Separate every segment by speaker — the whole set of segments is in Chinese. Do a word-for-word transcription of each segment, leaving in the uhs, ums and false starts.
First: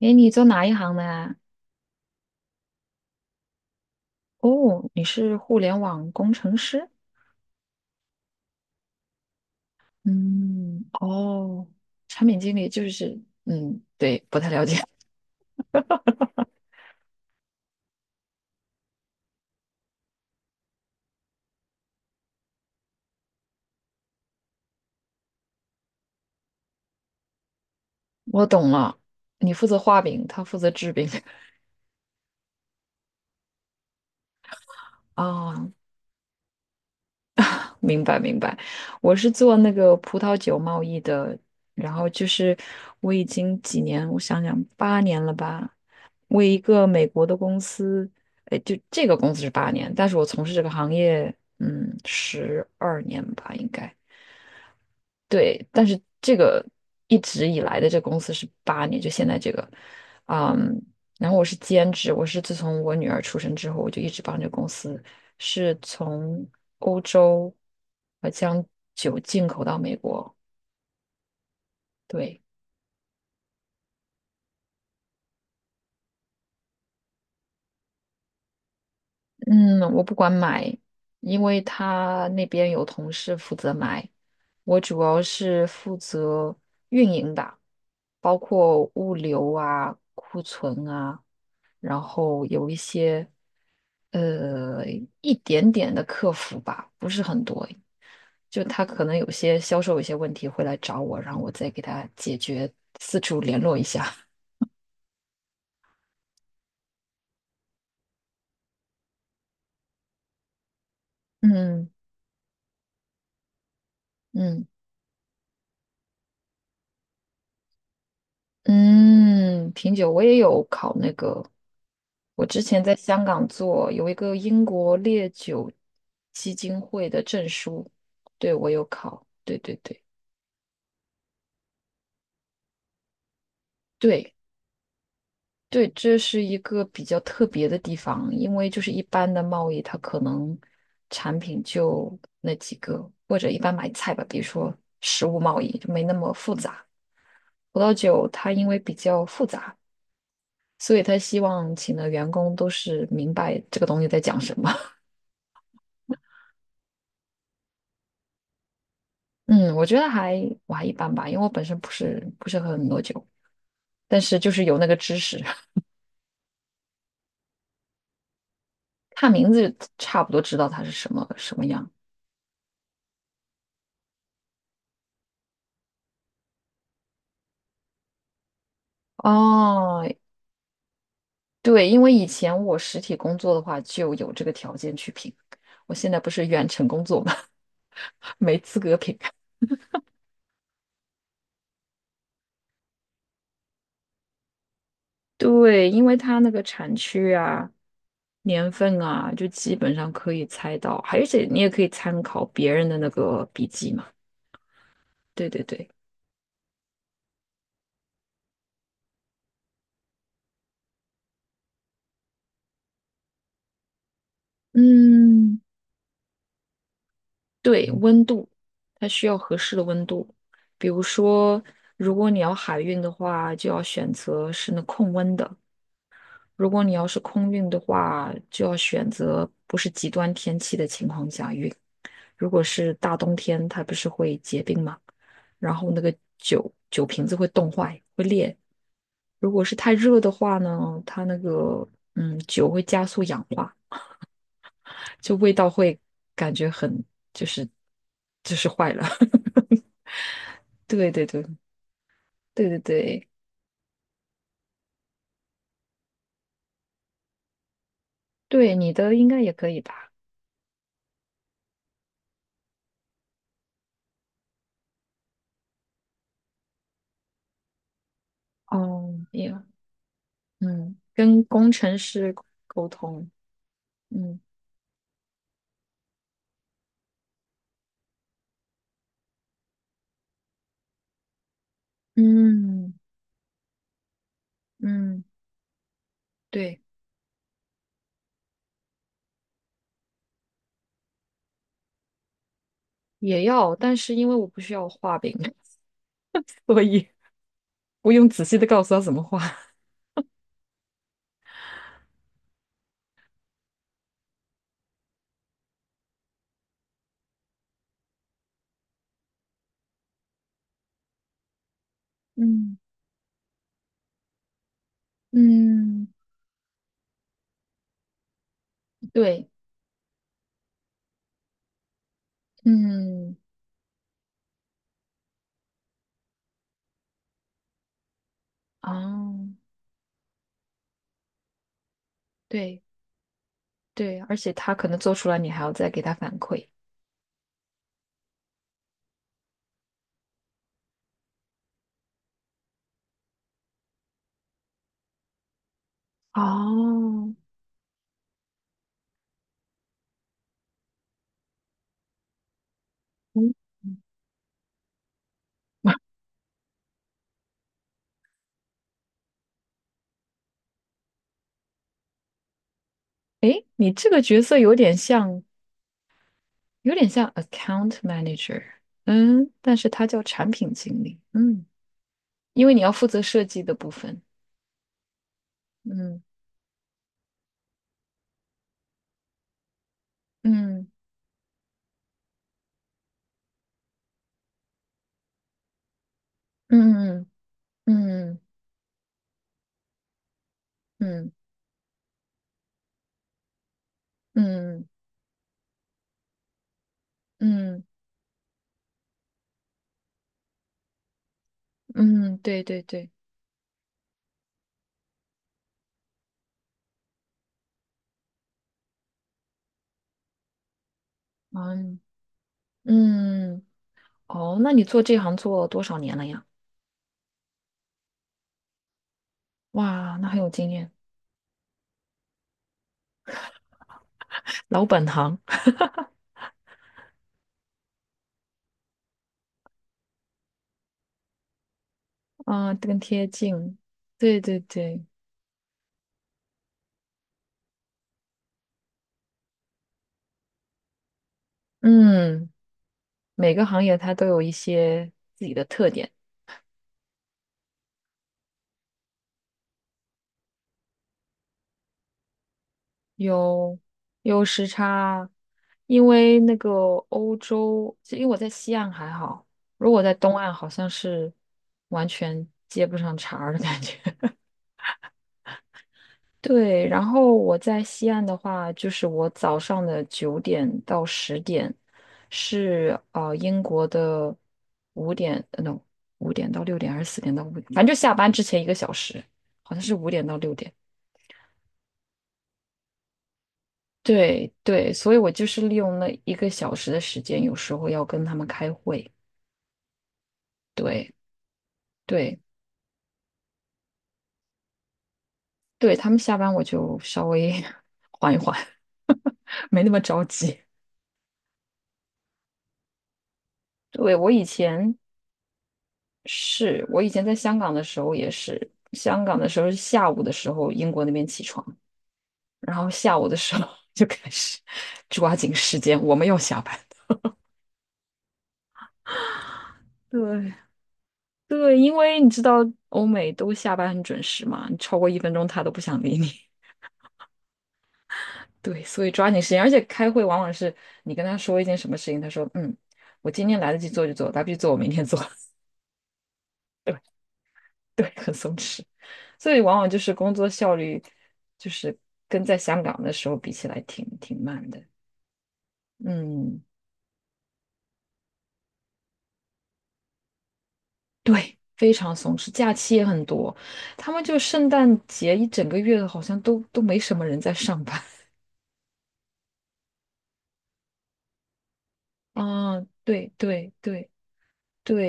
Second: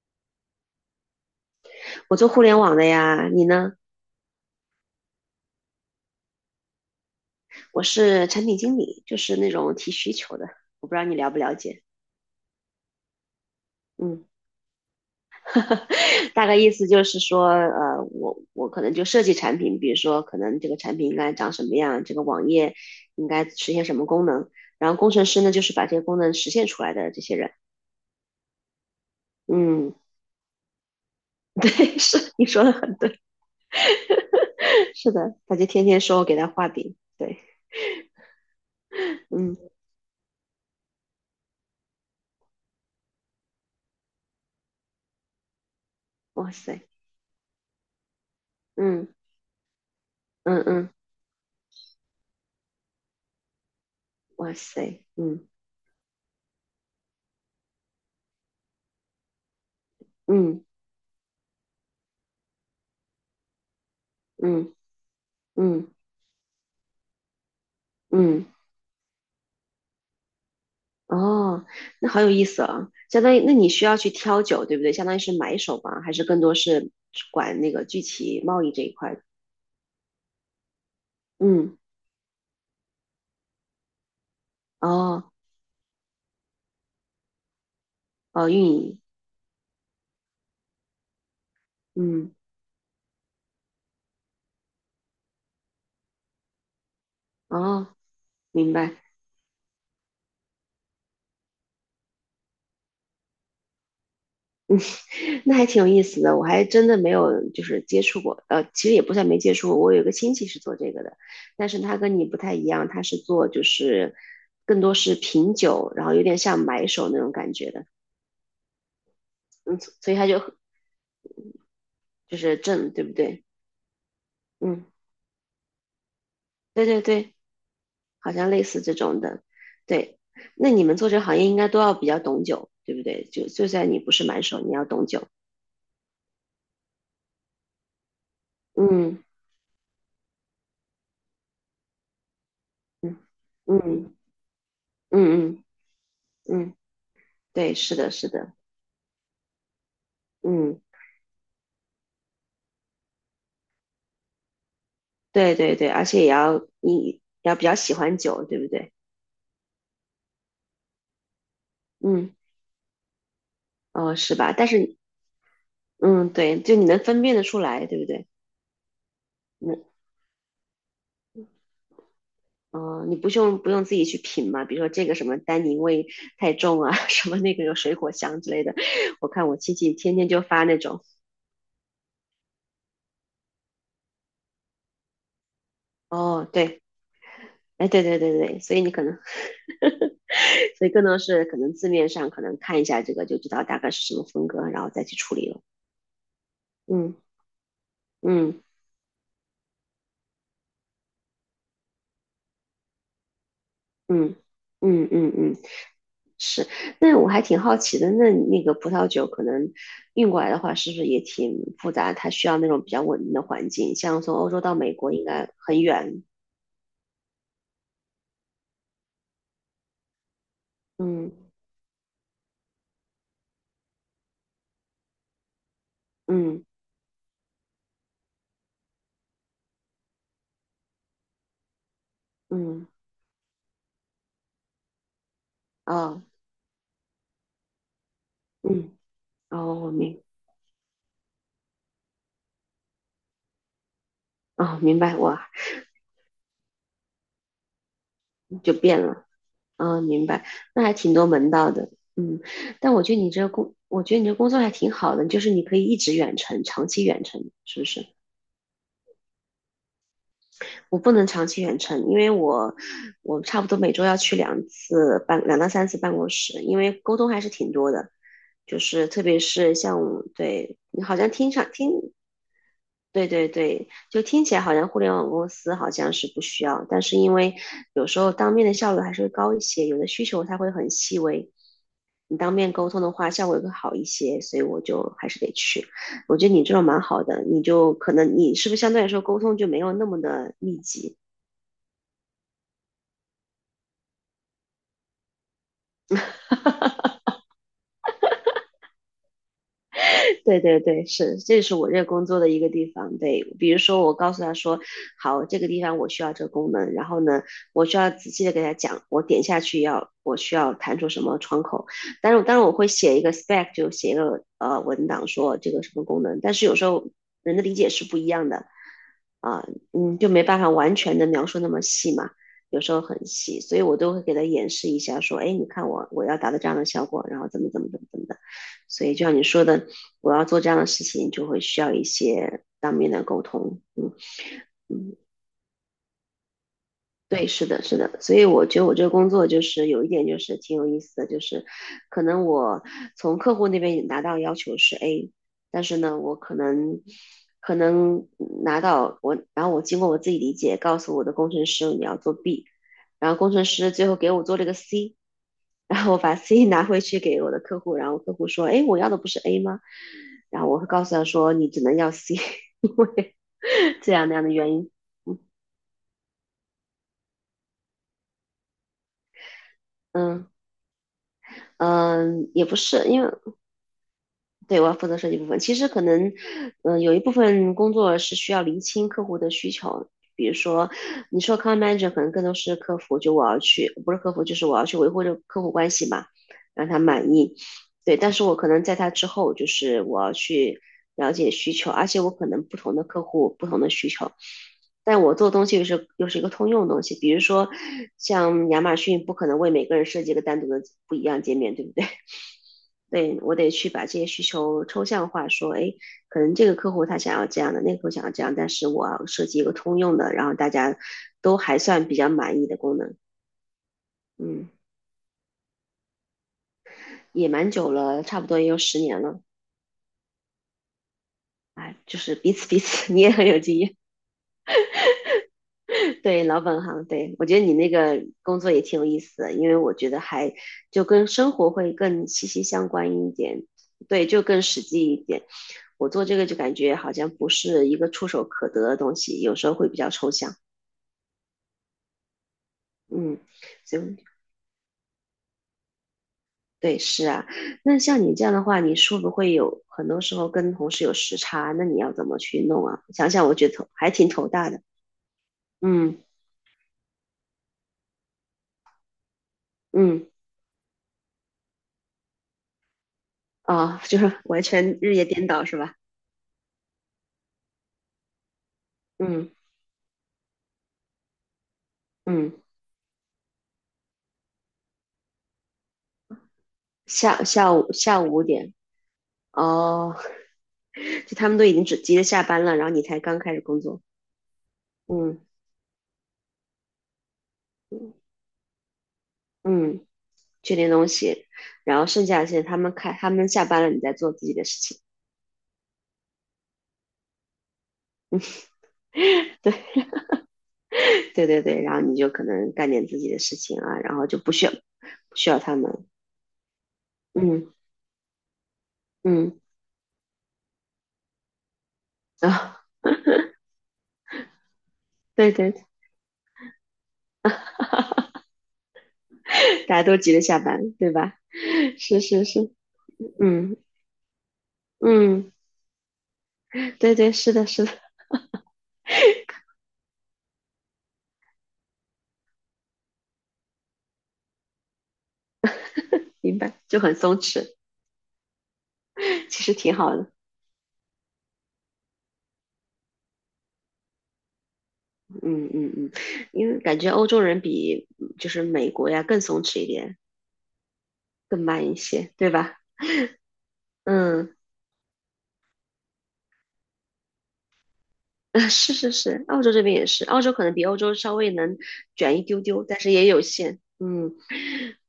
Speaker 1: 诶，你做哪一行的呀？
Speaker 2: 我做互联网的呀，你呢？
Speaker 1: 哦，你是互联网工程师？
Speaker 2: 我是产品经理，就是那种提需求的。
Speaker 1: 嗯，
Speaker 2: 我不知道你了不了
Speaker 1: 哦，
Speaker 2: 解，
Speaker 1: 产品经理就是，嗯，对，
Speaker 2: 嗯，
Speaker 1: 不太了解。
Speaker 2: 大概意思就是说，呃，我我可能就设计产品，比如说可能这个产品应该长什么样，这个网页应该实现什么功能，然后工程师呢就是把这些功能实现出来的这些人。
Speaker 1: 我懂了，你负责
Speaker 2: 嗯，
Speaker 1: 画饼，他负责制饼。
Speaker 2: 对，是你说的很对，是的，
Speaker 1: 啊，
Speaker 2: 他就天天说我给他画饼，对，
Speaker 1: 明白明白。我是做
Speaker 2: 嗯，
Speaker 1: 那个葡萄酒贸易的，然后就是我已经几年，我想想，八年了吧，为
Speaker 2: 哇
Speaker 1: 一个
Speaker 2: 塞，
Speaker 1: 美国的公司，哎，就这
Speaker 2: 嗯
Speaker 1: 个公司是八年，但是我从事这
Speaker 2: 嗯
Speaker 1: 个
Speaker 2: 嗯，
Speaker 1: 行业，嗯，十二年吧，应该。
Speaker 2: 哇塞，嗯
Speaker 1: 对，但是这个一直以来的这公司是八年，就现在这个，
Speaker 2: 嗯
Speaker 1: 嗯，然后我是兼职，我是自从我女儿出生之后，我就一直帮这个公
Speaker 2: 嗯
Speaker 1: 司，是
Speaker 2: 嗯
Speaker 1: 从欧洲呃
Speaker 2: 嗯。
Speaker 1: 将酒进口到美国。
Speaker 2: 哦，那好有
Speaker 1: 对，
Speaker 2: 意思啊！相当于，那你需要去挑酒，对不对？相当于是买手吧，还是更多是管那个具体贸易这一块？
Speaker 1: 嗯，我不管买，因为
Speaker 2: 嗯，
Speaker 1: 他那边有同事负责买，我主要
Speaker 2: 哦，
Speaker 1: 是负责运营的，包
Speaker 2: 哦，运
Speaker 1: 括
Speaker 2: 营，
Speaker 1: 物流啊、库存啊。然
Speaker 2: 嗯，
Speaker 1: 后有一些呃一点点的客服吧，不是很多。
Speaker 2: 哦，
Speaker 1: 就
Speaker 2: 明
Speaker 1: 他
Speaker 2: 白，
Speaker 1: 可能有些销售有些问题会来找我，然后我再给他解决，四处联络一下。
Speaker 2: 那还挺有意思的。我还真的没有就是接触过，呃，其实也不算没接触过。我有一个亲戚是做这个的，但是
Speaker 1: 嗯
Speaker 2: 他跟你不太一样，他是做就是
Speaker 1: 嗯
Speaker 2: 更多是品酒，然后有点像买手那种感觉的，
Speaker 1: 嗯，
Speaker 2: 嗯，
Speaker 1: 品酒
Speaker 2: 所以
Speaker 1: 我
Speaker 2: 他
Speaker 1: 也
Speaker 2: 就
Speaker 1: 有考那个，
Speaker 2: 就
Speaker 1: 我
Speaker 2: 是
Speaker 1: 之前
Speaker 2: 挣，
Speaker 1: 在
Speaker 2: 对不
Speaker 1: 香
Speaker 2: 对？
Speaker 1: 港做有一个英
Speaker 2: 嗯，
Speaker 1: 国烈酒基金
Speaker 2: 对对
Speaker 1: 会的
Speaker 2: 对。
Speaker 1: 证书，
Speaker 2: 好像
Speaker 1: 对
Speaker 2: 类
Speaker 1: 我
Speaker 2: 似
Speaker 1: 有
Speaker 2: 这种
Speaker 1: 考，
Speaker 2: 的。
Speaker 1: 对对对。
Speaker 2: 对，那你们做这个行业应该都要比较懂酒，对不对？就就算你不是
Speaker 1: 对，
Speaker 2: 满手，你要懂酒。
Speaker 1: 对，这是一个比较特别的地方，因为就是一
Speaker 2: 嗯
Speaker 1: 般的贸易，它可能产品就那几个，
Speaker 2: 嗯
Speaker 1: 或者一般买菜
Speaker 2: 嗯
Speaker 1: 吧，比如说食物贸
Speaker 2: 嗯嗯
Speaker 1: 易就没那么复
Speaker 2: 嗯，
Speaker 1: 杂。
Speaker 2: 对，
Speaker 1: 葡萄
Speaker 2: 是的，
Speaker 1: 酒
Speaker 2: 是
Speaker 1: 它
Speaker 2: 的，
Speaker 1: 因为比较复杂，
Speaker 2: 嗯，
Speaker 1: 所以他希望请的员工都是明白这个东西在讲什么。
Speaker 2: 对对对，而且也要你要比较喜欢酒，对不对？
Speaker 1: 嗯，我觉得还我还一般吧，因为我本身不是
Speaker 2: 嗯，
Speaker 1: 不是喝很多酒，
Speaker 2: 哦，
Speaker 1: 但
Speaker 2: 是
Speaker 1: 是就
Speaker 2: 吧？
Speaker 1: 是
Speaker 2: 但
Speaker 1: 有那个
Speaker 2: 是，
Speaker 1: 知识，
Speaker 2: 嗯，对，就你能分辨得出来，对不对？
Speaker 1: 看名
Speaker 2: 那，
Speaker 1: 字差不多知道它是什么什么样。
Speaker 2: 哦，你不用不用自己去品嘛？比如说这个什么单宁味太重啊，什么那个有水果香之类的。我看我亲戚
Speaker 1: 哦，
Speaker 2: 天天就发那种，
Speaker 1: 对，因为以前我实体工作的话就有这个条件去评，我现在不是
Speaker 2: 哦，
Speaker 1: 远
Speaker 2: 对，
Speaker 1: 程工作嘛，
Speaker 2: 哎，对对对
Speaker 1: 没
Speaker 2: 对，所
Speaker 1: 资
Speaker 2: 以你
Speaker 1: 格
Speaker 2: 可
Speaker 1: 评。
Speaker 2: 能，所以更多是可能字面上可能看一下这个就知道大概是什么风格，然后再去处理了。
Speaker 1: 对，因为它那个产
Speaker 2: 嗯
Speaker 1: 区啊、
Speaker 2: 嗯
Speaker 1: 年份啊，就基本上可以猜到，而且你也可以参考别人的那个笔记嘛。
Speaker 2: 嗯嗯嗯
Speaker 1: 对
Speaker 2: 嗯，
Speaker 1: 对对，
Speaker 2: 是。那我还挺好奇的，那那个葡萄酒可能运过来的话，是不是也挺复杂？它需要那种比较稳定的环境，像从欧洲到美国应该
Speaker 1: 嗯，
Speaker 2: 很远。
Speaker 1: 对，温度，它需要合适的温度。比如
Speaker 2: 嗯
Speaker 1: 说，如果你要海运的话，就要选择是那控温的。
Speaker 2: 嗯
Speaker 1: 如果你要是空运的话，就要选择不是极端天气的情况下运。如果
Speaker 2: 嗯，
Speaker 1: 是大冬天，它不是会结冰吗？然后那个
Speaker 2: 哦
Speaker 1: 酒酒瓶子会冻坏，会裂。
Speaker 2: 嗯
Speaker 1: 如果
Speaker 2: 哦，
Speaker 1: 是
Speaker 2: 我
Speaker 1: 太热
Speaker 2: 明
Speaker 1: 的话呢，它那个嗯酒会加速氧化，
Speaker 2: 哦明白，
Speaker 1: 就
Speaker 2: 哇，
Speaker 1: 味道会感觉很就是就是
Speaker 2: 就
Speaker 1: 坏
Speaker 2: 变
Speaker 1: 了。
Speaker 2: 了。嗯，明白，那还
Speaker 1: 对
Speaker 2: 挺
Speaker 1: 对
Speaker 2: 多
Speaker 1: 对
Speaker 2: 门道的，嗯，
Speaker 1: 对对
Speaker 2: 但我觉得
Speaker 1: 对
Speaker 2: 你这个工，我觉得你这工作还挺好的，就是你可以一直远程，长期远程，是不是？
Speaker 1: 对，你的应该也可以吧？
Speaker 2: 我不能长期远程，因为我我差不多每周要去两次办，两到三次办公室，因为沟通还是挺多的，就是
Speaker 1: 哦，
Speaker 2: 特别
Speaker 1: 也
Speaker 2: 是像我对
Speaker 1: 嗯，
Speaker 2: 你好像
Speaker 1: 跟
Speaker 2: 听上
Speaker 1: 工
Speaker 2: 听，
Speaker 1: 程师沟
Speaker 2: 对
Speaker 1: 通，
Speaker 2: 对对，就
Speaker 1: 嗯。
Speaker 2: 听起来好像互联网公司好像是不需要，但是因为有时候当面的效率还是会高一些，有的需求它会很细微。你当面沟
Speaker 1: 嗯
Speaker 2: 通的话，效果会好一些，所以我就
Speaker 1: 嗯，
Speaker 2: 还是得去。我觉得你这
Speaker 1: 对，
Speaker 2: 种蛮好的，你就可能你是不是相对来说沟通就没有那么的密集，
Speaker 1: 也要，但是因为我不需要画饼，所以不用仔细的告诉他怎么画。
Speaker 2: 对对对，是，这是我这个工作的一个地方。对，比如说我告诉他说，好，这个地方我需要这个功能，然后呢，我需要仔细的给他讲，我点下去要我需要弹出什么窗口。但是当然我
Speaker 1: 嗯
Speaker 2: 会写一个 spec，就写一个呃文档说这个什么
Speaker 1: 嗯，
Speaker 2: 功能。但是有时候人的理解是不一样的
Speaker 1: 对，
Speaker 2: 啊、嗯，就没办法完全的描述那么细嘛。有时候很
Speaker 1: 嗯
Speaker 2: 细，所以我都会给他演示一下，说，哎，你看我我要达到这样的效果，然后怎么怎么怎么怎么的。所以就像
Speaker 1: 哦，
Speaker 2: 你说的，我要做这样的事情，就会需要一些
Speaker 1: 对
Speaker 2: 当面的沟通。嗯，
Speaker 1: 对，而且他可能做出来，你还要再给他反馈。
Speaker 2: 对，是的，是的。所以我觉得我这个工作就是有一点就是挺有意思的，就是可能我从客户那边拿到要求是 A，但是呢，我可能
Speaker 1: 哦，
Speaker 2: 可能拿到我，然后我经过我自己理解，告诉我的工程师你要做 B，然后工
Speaker 1: 嗯，
Speaker 2: 程师最后给我做了个 C。然后我把 C 拿回去给我的客户，然后客户说：“哎，我要的不是 A 吗？”然后我会告诉他说：“你只能要 C。”
Speaker 1: 诶，你这
Speaker 2: 这
Speaker 1: 个
Speaker 2: 样那
Speaker 1: 角
Speaker 2: 样的
Speaker 1: 色
Speaker 2: 原
Speaker 1: 有
Speaker 2: 因。
Speaker 1: 点像，有点像 account manager，嗯，但是他叫
Speaker 2: 嗯
Speaker 1: 产品经理，嗯，
Speaker 2: 嗯，也
Speaker 1: 因为
Speaker 2: 不
Speaker 1: 你要
Speaker 2: 是，
Speaker 1: 负责
Speaker 2: 因为
Speaker 1: 设计的部分，
Speaker 2: 对，我要负责设计部分。其实可
Speaker 1: 嗯
Speaker 2: 能，嗯，有一部分工作是需要厘清客户的需求。比如
Speaker 1: 嗯
Speaker 2: 说，你说 account manager 可能更多是客服，就我要去，不是客服，就是我要去维护这个客户关系嘛，让他
Speaker 1: 嗯
Speaker 2: 满意。
Speaker 1: 嗯
Speaker 2: 对，
Speaker 1: 嗯。
Speaker 2: 但
Speaker 1: 嗯
Speaker 2: 是我可能在他之后，就是我要去
Speaker 1: 嗯
Speaker 2: 了解需求，而且我可能不同的客户不同的需求，
Speaker 1: 嗯
Speaker 2: 但我做东西又是又是一个通用的东西。比如说，
Speaker 1: 嗯
Speaker 2: 像亚马逊不可能为每个人设计一个单独的不一样界面，对不对？
Speaker 1: 嗯，对对对，
Speaker 2: 对，我得去把这些需求抽象化，说，哎，可能这个客户他想要这样的，那个客户想要这样，但是我要设计一个通用的，然后大家都还
Speaker 1: 嗯
Speaker 2: 算比较满意的功能。
Speaker 1: 嗯，哦，
Speaker 2: 嗯，
Speaker 1: 那你做这行做多少年了呀？
Speaker 2: 也蛮久了，差不多也有十年了，
Speaker 1: 哇，那很有经验，
Speaker 2: 哎，就是彼此彼此，你也很有经验。
Speaker 1: 老本行
Speaker 2: 对，老本行，对，我觉得你那个工作也挺有意思的，因为我觉得还就跟生活会更息息
Speaker 1: 啊，
Speaker 2: 相
Speaker 1: 更
Speaker 2: 关
Speaker 1: 贴
Speaker 2: 一点，
Speaker 1: 近，
Speaker 2: 对，
Speaker 1: 对
Speaker 2: 就
Speaker 1: 对
Speaker 2: 更实
Speaker 1: 对，
Speaker 2: 际一点。我做这个就感觉好像不是一个触手可得的东西，有时候会比较抽象。
Speaker 1: 嗯，
Speaker 2: 嗯，
Speaker 1: 每个行业
Speaker 2: 就
Speaker 1: 它都有一些自己的特点，
Speaker 2: 对，是啊。那像你这样的话，你是不会有很多时候跟同事有时差？那你要怎么去弄啊？想想我觉得
Speaker 1: 有
Speaker 2: 头还挺
Speaker 1: 有
Speaker 2: 头
Speaker 1: 时
Speaker 2: 大的。
Speaker 1: 差，因
Speaker 2: 嗯
Speaker 1: 为那个欧洲，就因为我在西岸还好，如果在
Speaker 2: 嗯，
Speaker 1: 东岸好像是完全接不上茬儿的感觉。
Speaker 2: 啊，就是完全日夜颠倒是吧？
Speaker 1: 对，然后我在西岸的话，就是我
Speaker 2: 嗯
Speaker 1: 早上的九点到十点
Speaker 2: 嗯。
Speaker 1: 是呃英国的五点呃，no 五点到六点还是四点
Speaker 2: 下
Speaker 1: 到五点，
Speaker 2: 下
Speaker 1: 反正
Speaker 2: 午
Speaker 1: 就下
Speaker 2: 下
Speaker 1: 班
Speaker 2: 午
Speaker 1: 之
Speaker 2: 五
Speaker 1: 前一
Speaker 2: 点
Speaker 1: 个小时，好像是五
Speaker 2: 哦，
Speaker 1: 点到六点。
Speaker 2: 就他们都已经只急着下班了，然后你才刚开始工作。
Speaker 1: 对对，所以我
Speaker 2: 嗯
Speaker 1: 就是利用那一个小时的时间，有时候要跟他们开会。
Speaker 2: 嗯，确定东
Speaker 1: 对
Speaker 2: 西，然后剩下
Speaker 1: 对
Speaker 2: 的时他们开他们下班了，你在做自己的事情。
Speaker 1: 对，他们下班我就稍微 缓一缓，没那么
Speaker 2: 对
Speaker 1: 着急。
Speaker 2: 对对对，然后你就可能干点自己的事情啊，
Speaker 1: 对，
Speaker 2: 然后
Speaker 1: 我
Speaker 2: 就
Speaker 1: 以
Speaker 2: 不需要
Speaker 1: 前
Speaker 2: 不需要他们。
Speaker 1: 是我以前在香港
Speaker 2: 嗯
Speaker 1: 的时候也是，香港的
Speaker 2: 嗯
Speaker 1: 时候是下午的时候，英国那边起床，然
Speaker 2: 啊，
Speaker 1: 后下午的时候 就开始抓
Speaker 2: 对
Speaker 1: 紧
Speaker 2: 对，
Speaker 1: 时 间，我们要下班。
Speaker 2: 大家都急着
Speaker 1: 对
Speaker 2: 下班，对吧？
Speaker 1: 对，因 为
Speaker 2: 是
Speaker 1: 你知
Speaker 2: 是
Speaker 1: 道
Speaker 2: 是，
Speaker 1: 欧美都下
Speaker 2: 嗯
Speaker 1: 班很准时嘛，你超过一分钟
Speaker 2: 嗯，
Speaker 1: 他都不想理你。
Speaker 2: 对对，是的是的，
Speaker 1: 对，所以抓紧时间，而且开会往往是你跟他说一件什么事情，他说嗯，我今天来得及做就做，来不及做我明天做。
Speaker 2: 明白，就很松弛，
Speaker 1: 对，很松弛，所以
Speaker 2: 其实
Speaker 1: 往往
Speaker 2: 挺
Speaker 1: 就是
Speaker 2: 好的。
Speaker 1: 工作效率，就是跟在香港的时候比起来挺挺慢的。
Speaker 2: 嗯嗯嗯，
Speaker 1: 嗯，
Speaker 2: 因为感觉欧洲人比嗯就是美国呀更松弛一点，
Speaker 1: 对，
Speaker 2: 更慢
Speaker 1: 非
Speaker 2: 一
Speaker 1: 常
Speaker 2: 些，
Speaker 1: 松
Speaker 2: 对
Speaker 1: 弛，假
Speaker 2: 吧？
Speaker 1: 期也很多，他们就
Speaker 2: 嗯，
Speaker 1: 圣诞节一整个月好像都都没什么人在上班。
Speaker 2: 是是是，澳洲这边也是，澳洲可能比欧洲稍微能卷一丢
Speaker 1: 啊，
Speaker 2: 丢，但是也
Speaker 1: 对
Speaker 2: 有
Speaker 1: 对
Speaker 2: 限。
Speaker 1: 对
Speaker 2: 嗯，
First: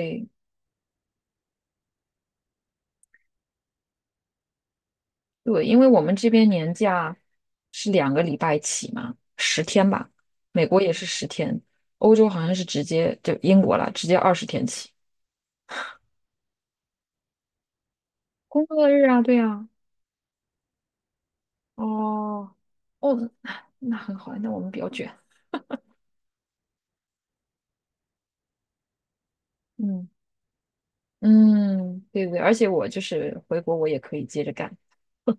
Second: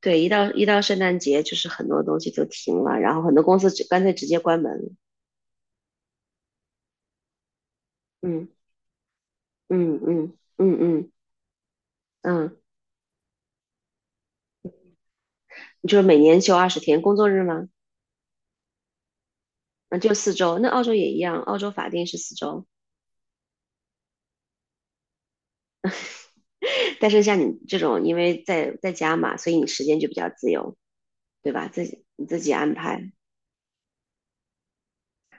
Speaker 2: 对，一到一到圣诞节，就是很多东西就停了，然后很多公司直干脆直接关门了。
Speaker 1: 对，因为我们这边年假是两个礼
Speaker 2: 嗯
Speaker 1: 拜起嘛，十天
Speaker 2: 嗯
Speaker 1: 吧，
Speaker 2: 嗯
Speaker 1: 美
Speaker 2: 嗯
Speaker 1: 国也是
Speaker 2: 嗯
Speaker 1: 十天，欧洲好像
Speaker 2: 嗯。
Speaker 1: 是直接就英国了，直接二十天起。
Speaker 2: 你就是每年休二十天工作日吗？
Speaker 1: 工作日啊，对啊，
Speaker 2: 嗯，就四周。那澳洲也一样，澳洲法定是四
Speaker 1: 哦，
Speaker 2: 周。
Speaker 1: 哦，那那很好，那我们比较卷。
Speaker 2: 但是像你这种，因为在在家嘛，所以你时间
Speaker 1: 嗯
Speaker 2: 就比较自由，对吧？自
Speaker 1: 嗯，
Speaker 2: 己
Speaker 1: 对
Speaker 2: 你
Speaker 1: 对，
Speaker 2: 自
Speaker 1: 而
Speaker 2: 己
Speaker 1: 且
Speaker 2: 安
Speaker 1: 我就
Speaker 2: 排。
Speaker 1: 是回国，我也可以接着干。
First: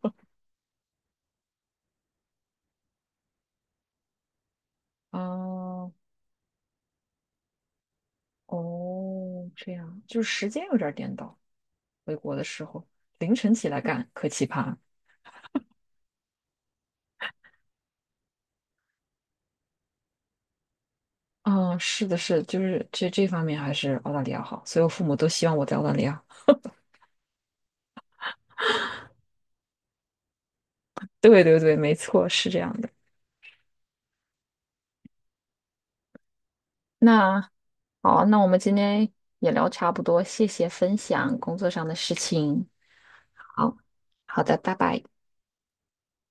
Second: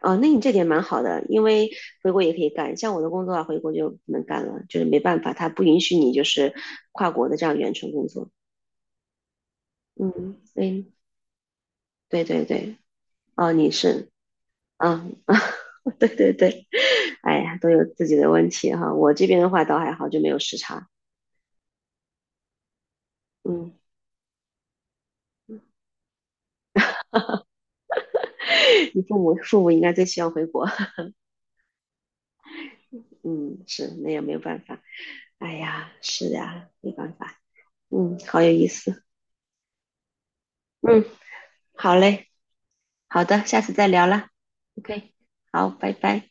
Speaker 2: 哦，那你这点蛮好的，因为回国也可以干。像我的工作啊，回国就不能干了，就是没办法，他不允
Speaker 1: 哦
Speaker 2: 许你就是跨国的这样远程工作。
Speaker 1: 哦，这样就是
Speaker 2: 嗯，
Speaker 1: 时间有点
Speaker 2: 对，
Speaker 1: 儿颠倒。回
Speaker 2: 对
Speaker 1: 国的
Speaker 2: 对
Speaker 1: 时
Speaker 2: 对。
Speaker 1: 候凌
Speaker 2: 哦，
Speaker 1: 晨起
Speaker 2: 你
Speaker 1: 来干，
Speaker 2: 是，
Speaker 1: 可奇葩了。
Speaker 2: 啊啊，对对对。哎呀，都有自己的问题哈。我这边的话倒还好，就没有时差。
Speaker 1: 嗯，是的是的，就是这这方面还
Speaker 2: 嗯，
Speaker 1: 是澳大利亚好，所以我父母都希望我在澳大利亚。
Speaker 2: 你父母父母应该最希望回国。
Speaker 1: 对对对，没错，是这样的。
Speaker 2: 嗯，是，那也没有办法。哎呀，是呀，没办法。
Speaker 1: 那好
Speaker 2: 嗯，
Speaker 1: 啊那
Speaker 2: 好
Speaker 1: 我
Speaker 2: 有
Speaker 1: 们
Speaker 2: 意
Speaker 1: 今
Speaker 2: 思。
Speaker 1: 天也聊差不多，谢谢分
Speaker 2: 嗯，
Speaker 1: 享工作上的
Speaker 2: 好
Speaker 1: 事
Speaker 2: 嘞，
Speaker 1: 情。
Speaker 2: 好的，下次
Speaker 1: 好，
Speaker 2: 再聊啦。
Speaker 1: 好的，拜拜。
Speaker 2: OK，好，拜拜。